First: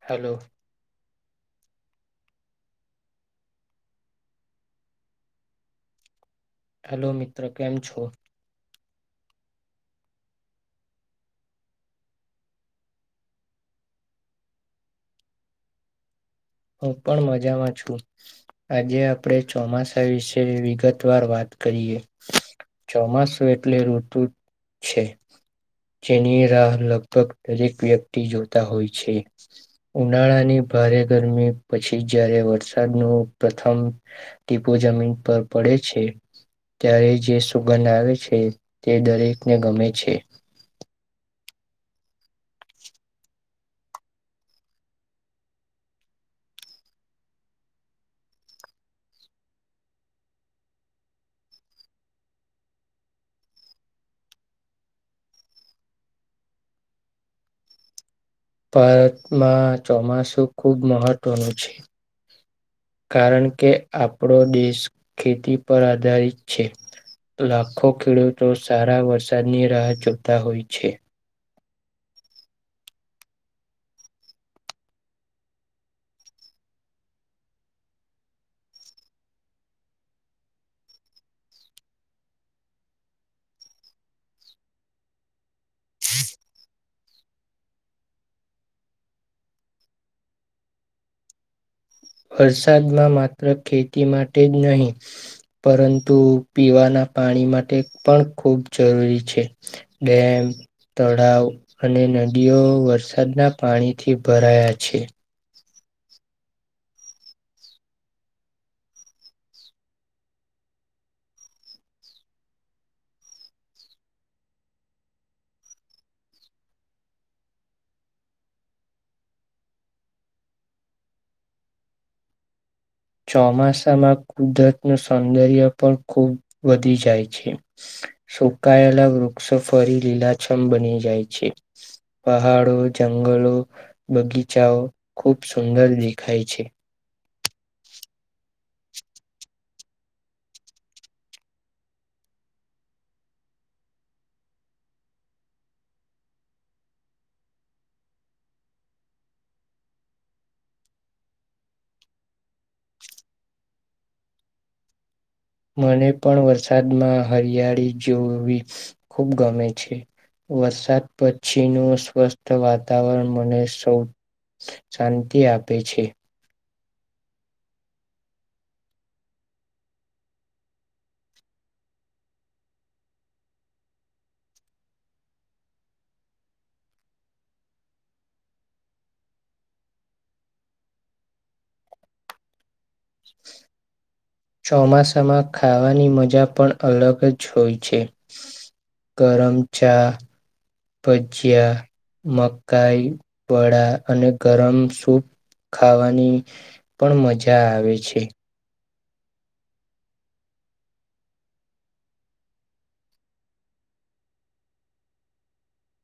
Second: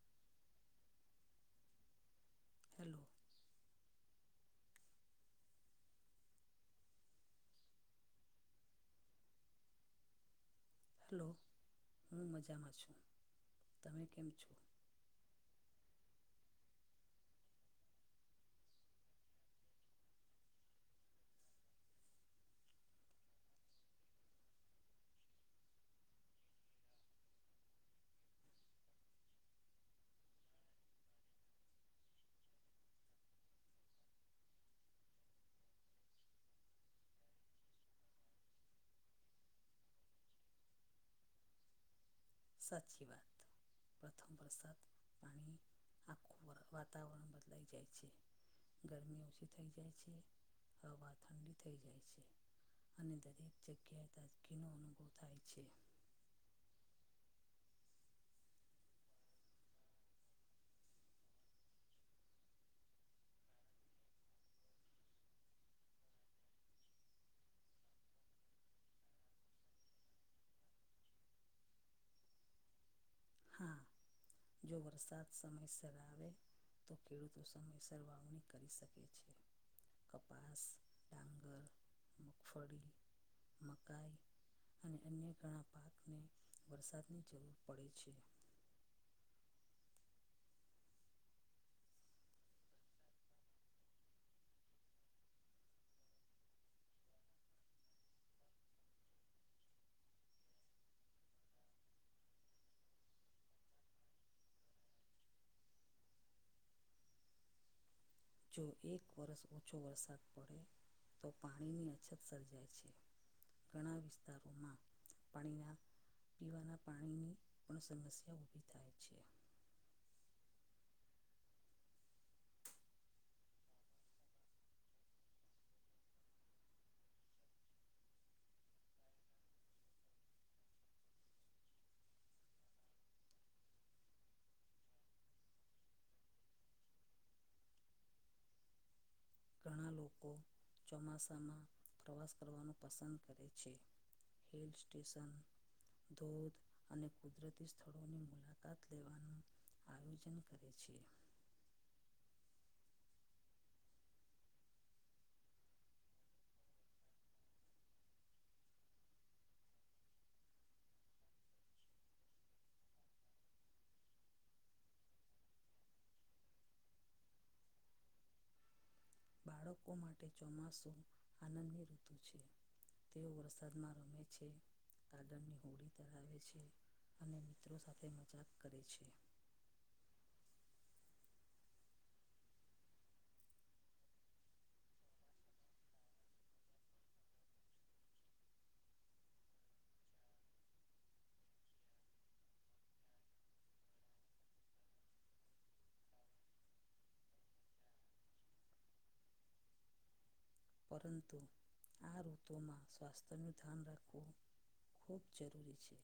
Hello. Hello. Hello મિત્રો કેમ છો? હલો હું મજામાં છું તમે કેમ છો? હું પણ મજામાં છું. આજે આપણેે ચોમાસા વિશે વિગત વાર વાત કરીએ. ચોમાસુ એટલે ઋતુ છે. જેની રાહ લગભગ દરેક વ્યક્તિ જોતા હોય છે. ઉનાળાની ભારે ગરમી પછી જયારે વરસાદનું પ્રથમ ટીપો જમીન પર પડે છે. ત્યારે જે સુગંધ આવે છે તે દરેકને ગમે છે. સાચી વાત. પ્રથમ વરસાદ પાણી આખું વાતાવરણ બદલાઈ જાય છે. ગરમી ઓછી થઈ જાય છે, હવા ઠંડી થઈ જાય છે. અને દરેક જગ્યાએ ગદકીનો અનુભવ થાય છે. ભારતમાં ચોમાસું ખુબ મહત્વનું છે. કારણ કે આપણો દેશ ખેતી પર આધારિત છે. લાખો ખેડૂતો સારા વરસાદની રાહ જોતા હોય છે. હા. જો વરસાદ સમયસર આવે, તો ખેડૂતો સમયસર વાવણી કરી શકે છે. કપાસ, ડાંગર, મગફળી, મકાઈ. અને અન્ય ઘણા પાકને વરસાદની જરૂર પડે છે. વરસાદમાં માત્ર ખેતી માટે જ નહી. પરંતુ પીવાના પાણી માટે પણ ખૂબ જરૂરી છે. ડેમ. તળાવ અને નદીઓ વરસાદના પાણીથી ભરાયા છે. જો એક વરસ ઓછો વરસાદ પડે, તો પાણીની અછત સર્જાય છે. ઘણા વિસ્તારોમાં, પાણીના પીવાના પાણીની પણ સમસ્યા ઊભી થાય છે. ચોમાસામાં કુદરત નું સૌંદર્ય પણ ખુબ વધી જાય છે. સુકાયેલા વૃક્ષો ફરી લીલાછમ બની જાય છે. પહાડો જંગલો બગીચાઓ, ખુબ સુંદર દેખાય છે. ઘણા લોકો ચોમાસામાં પ્રવાસ કરવાનું પસંદ કરે છે. હિલ સ્ટેશન ધૂધ અને કુદરતી સ્થળોની મુલાકાત લેવાનું આયોજન કરે છે. મને પણ વરસાદમાં હરિયાળી જોવી, ખૂબ ગમે છે. વરસાદ પછી નું સ્વસ્થ વાતાવરણ મને સૌ શાંતિ આપે છે. બાળકો માટે ચોમાસું આનંદની ઋતુ છે. તેવ પ્રસાદમાં રમે છે. ગડરની હોડી તરાવે છે, અને મિત્રો સાથે મજાક કરે છે. [inaudible] ચોમાસામાં ખાવાની મજા પણ અલગ જ હોય છે. કરમચા. ભજીયા, મકાઈ, વળ, અને ગરમ સૂપ ખાવાની, પણ મજા આવે છે. પરંતુ, આ ઋતુમાં સ્વાસ્થ્યનું ધ્યાન રાખવું બહુબ જરૂરી છે.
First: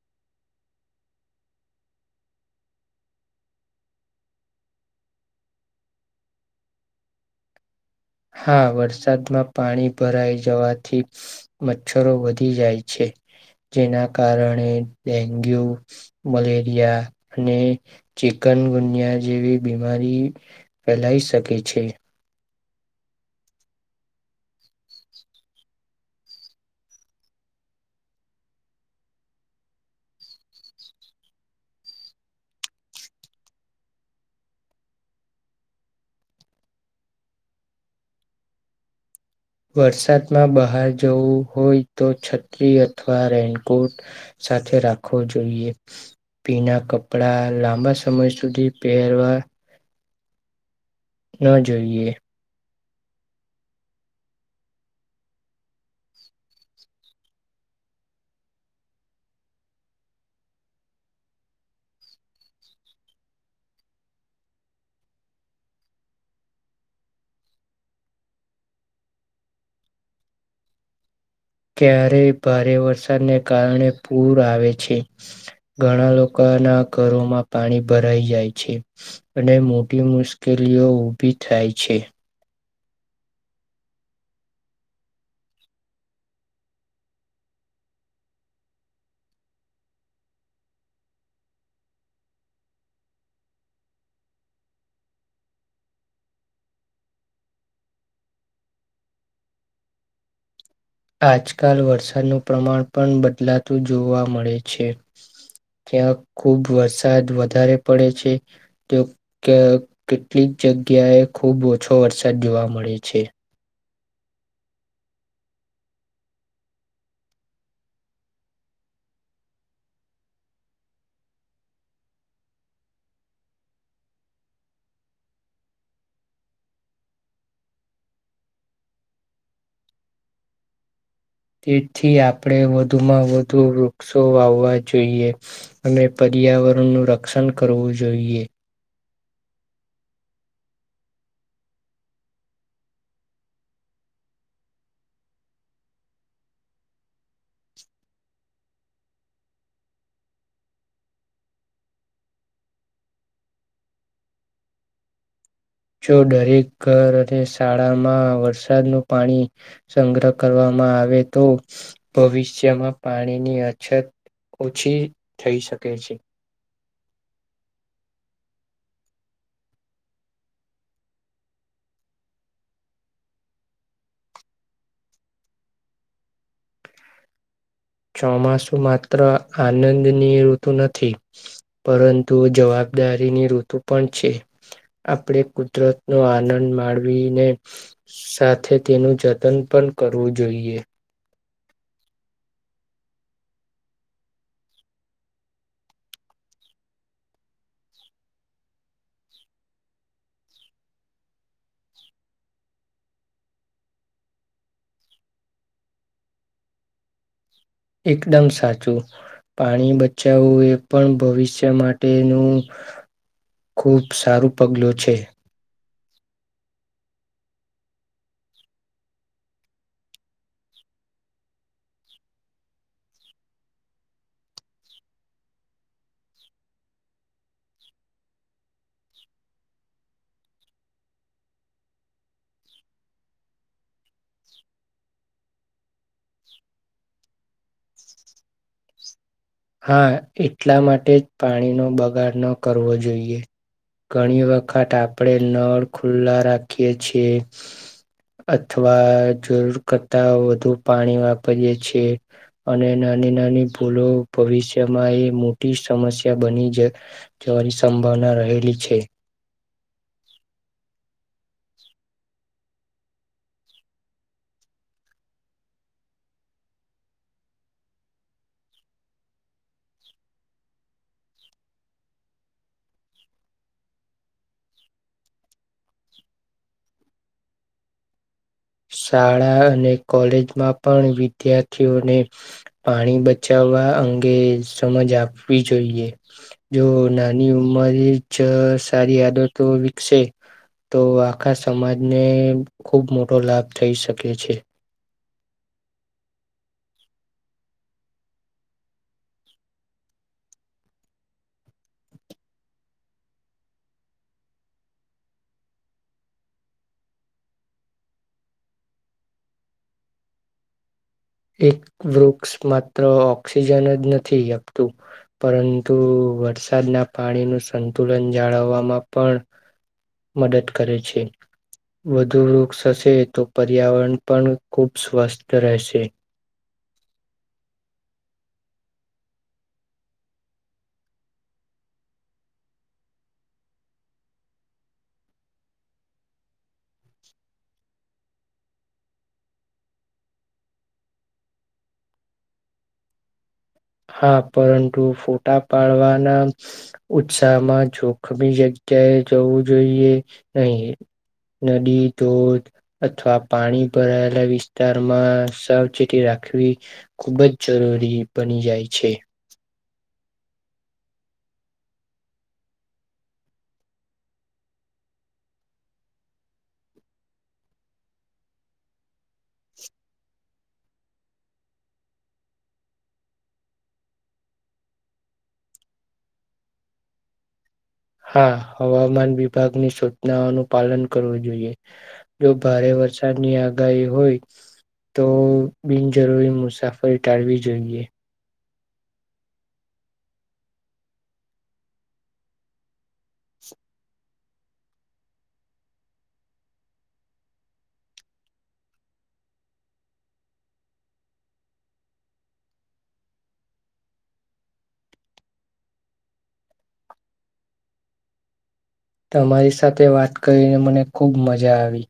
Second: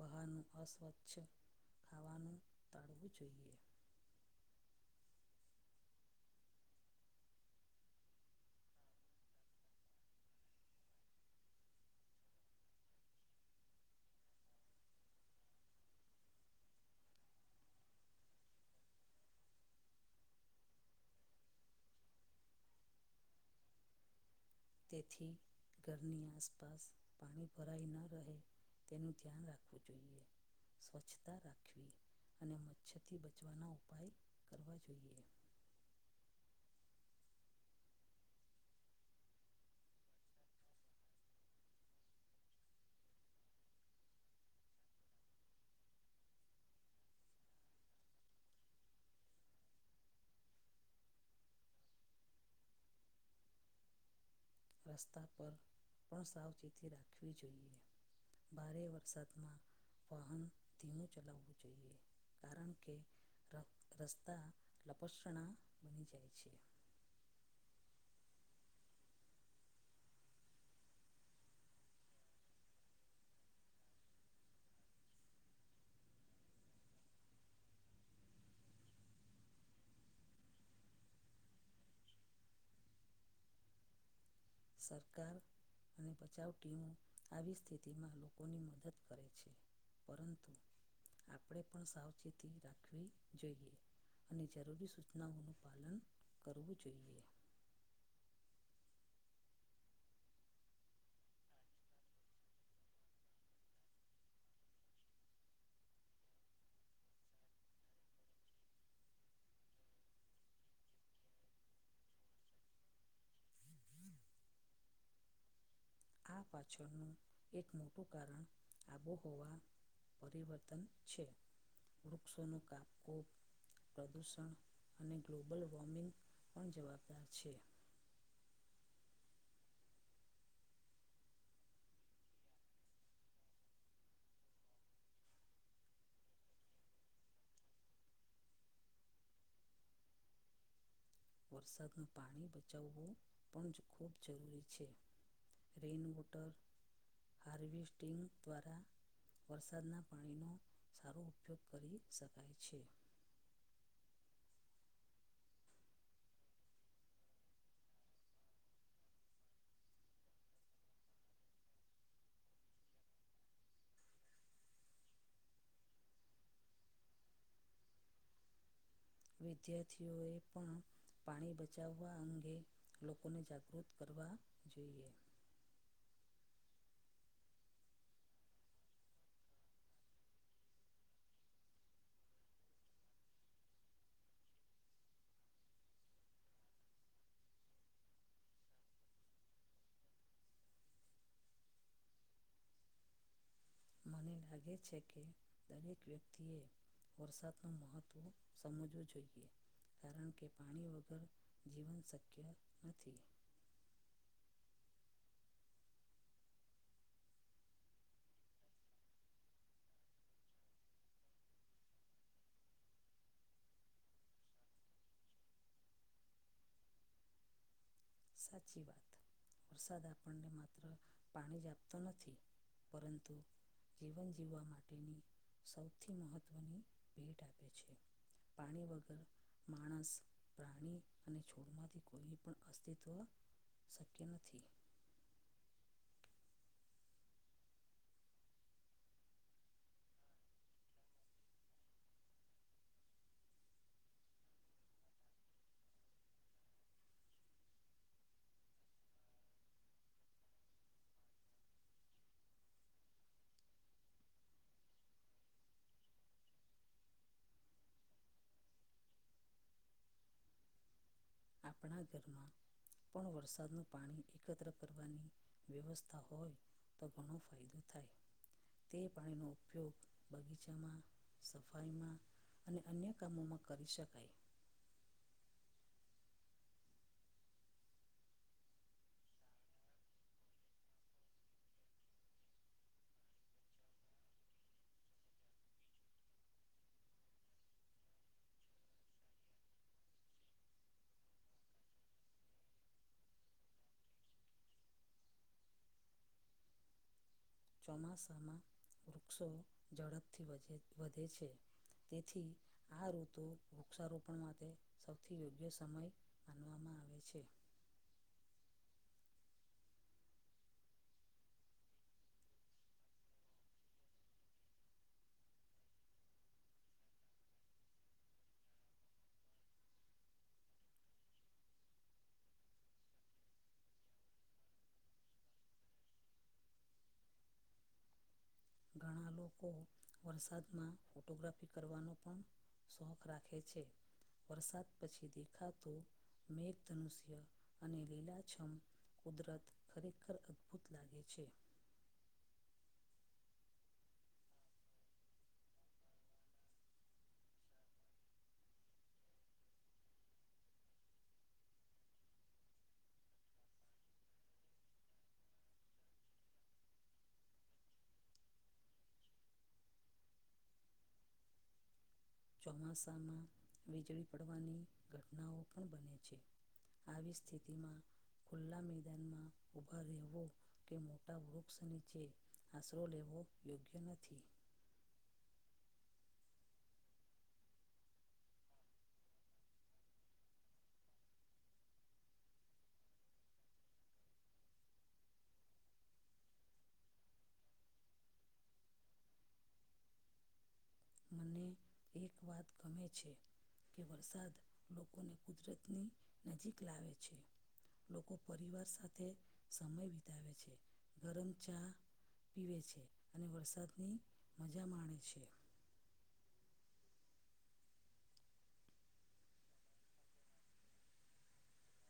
બહાનું અસ્વચ્છ, ખાવાનું ટાળવું જોઈએ. હા વરસાદમાં પાણી ભરાઈ જવાથી. મચ્છરો વધી જાય છે, જેના કારણે ડેન્ગ્યુ મલેરિયા, અને ચિકન ગુનિયા જેવી બીમારી ફેલાઈ સકીકે છે. તેથી ઘરની આસપાસ પાણી ભરાઈ ન રહે તેનું ધ્યાન રાખવું જોઈએ. સ્વચ્છતા રાખવી, અને મચ્છરથી બચવાના ઉપાય કરવા જોઈએ. વરસાદમાં બહાર જવું હોય તો છત્રી અથવા રેનકોટ. સાથે રાખવો જોઈએ. પીના કપડા લાંબા સમય સુધી પહેરવા ના જોઈએ. રસ્તા પર પણ સાવચેતી રાખવી જોઈએ ભારે વરસાદમાં વાહન ધીમું ચલાવવું જોઈએ કારણ કે ર રસ્તા લપસણા બની જાય છે ક્યારે ભારે વરસાદને કારણે પૂર આવે છે ઘણા લોકો ના ઘરોમાં પાણી ભરાઈ જાય છે અને મોટી મુશ્કેલીઓ ઊભી થાય છે સરકાર અને બચાવ ટીમો આવી સ્થિતિમાં લોકોની મદદ કરે છે પરંતુ આપણે પણ સાવચેતી રાખવી જોઈએ અને જરૂરી સૂચનાઓનું પાલન કરવું જોઈએ આજકાલ વરસાદનું પ્રમાણ પણ બદલાતું જોવા મળે છે ત્યાં ખુબ વરસાદ વધારે પડે છે તો કે કેટલીક જગ્યાએ ખુબ ઓછો વરસાદ જોવા મળે છે હમ આ પાછળનું એક મોટું કારણ આબોહવા પરિવર્તન છે વૃક્ષોનું કાપવુ પ્રદૂષણ અને ગ્લોબલ વોર્મિંગ પણ જવાબદાર છે તેથી આપણે વધુમાં વધુ વૃક્ષો વાવવા જોઈએ અને પર્યાવરણ નું રક્ષણ કરવું જોઈએ વરસાદનું પાણી બચાવવું પણ જ ખૂબ જરૂરી છે રેઇન વોટર હારવેિસ્ટિંગ દ્વારા વરસાદના પાણીનો સારો ઉપયોગ કરી શકાય છે જો દરેક ઘર અને શાળામાં વરસાદનું પાણી સંગ્રહ કરવામાં આવે તો ભવિષ્યમાં પાણીની અછત ઓછી થઈ શકે છે, વિદ્યાર્થીઓએ પણ પાણી બચાવવા અંગે લોકોને જાગૃત કરવા જોઈએ, ચોમાસું માત્ર આનંદની ઋતુ નથી પરંતુ જવાબદારીની ઋતુ પણ છે, આપણે કુદરતનો આનંદ માણવીને સાથે તેનું જતન પણ કરવું જોઈએ, મને લાગે છે કે દરેક વ્યક્તિએ વરસાદનું મહત્ત્વ સમજવું જોઈએ, કારણકે, પાણી વગર જીવન શક્ય નથી. એકદમ સાચું, પાણી બચાવવું એ પણ ભવિષ્ય માટેનું ખુબ સારું પગલું છે. સાચી વાત વરસાદ આપણને માત્ર પાણીજ આપતો નથી પરંતુ જીવન જીવવા માટેની સૌથી મહત્ત્વની ભેટ આપે છે પાણી વગર માણસ પ્રાણી અને છોડમાંથી કોઈ પણ અસર અસ્તિત્વ શક્ય નથી હા, એટલા માટે જ પાણીનો બગાડ ન કરવો જોઈએ. ઘણી વખત આપણેે નળ ખુલ્લા રાખીએ છીએ અથવા જરૂર કરતાં વધુ પાણી વાપરીએે છીએ, અને નાની- નાની ભૂલો ભવિષ્યમાંએ મોટી સમસ્યા બનીજ જવાની સંભાવના રહેલી છે. આપણા ઘરમાં, પણ વરસાદનું પાણી એકત્ર કરવાની વ્યવસ્થા હોય, તો ઘણો ફાયદો થાય તે પાણીનો ઉપયોગ બગીચામાં સફાઈમાં અને અન્ય કામોમાં કરી શકાય. શાળા અને કોલેજમાં પણ વિદ્યાર્થીઓને પાણી બચાવવા અંગે સમજ આપવી જોઈએ. જો નાની ઉંમર જ સારી આદતો વિકસે. તો આખા સમાજને ખુબ મોટો લાભ થઈ શકે છે. ચોમાસામાં વૃક્ષો ઝડપથી વધે વધે છે, તેથી આ ઋતુ વૃક્ષારોપણ માટે સૌથી યોગ્ય સમય માનવામાં આવે છે. એક વૃક્ષ માત્ર ઓક્સિજન જ નથી આપતું. પરંતુ વરસાદના પાણીનું સંતુલન જાળવવામાં પણ મદદ કરે છે. વધુ વૃક્ષ હશે, તો પર્યાવરણ પણ ખૂબ સ્વસ્થ રહેશે. ઘણા લોકો વરસાદમાં ફોટોગ્રાફી કરવાનો પણ. શોખ રાખે છે. વરસાદ પછી દેખાતો, મેઘધનુષ્ય અને લીલાછમ. કુદરત ખરેખર અદ્ભુત લાગે છે. હા, પરંતુ ફોટા પાડવાના. ઉત્સાહમાં જોખમી જગ્યાએ જવું જોઈએ નહીં. નદી, ધોધ. અથવા પાણી ભરાયેલા વિસ્તારમાં સાવચેતી રાખવી. ખુબ જ જરૂરી બની જાય છે. ચોમાસામાં વીજળી પડવાની ઘટનાઓ પણ બને છે. આવી સ્થિતિમાં ખુલ્લા મેદાનમાં ઊભા રહેવુ કે, મોટા વૃક્ષ નીચે આશરો લેવો યોગ્ય નથી. હા, હવામાન વિભાગની સૂચનાઓનું પાલન કરવું જોઈએ. જો ભારે વરસાદની આગાહી હોય. તો બિનજરૂરી મુસાફરી ટાળવી જોઈએ. મને એક વાત ગમે છે. કે વરસાદ લોકોને કુદરતની નજીક લાવે છે. લોકો પરિવાર સાથે સમય વિતાવે છે, ગરમ ચા. પીવે છે, અને વરસાદની મજા માણે છે. તમારી સાથે વાત કરીને, મને ખુબ મજા આવી.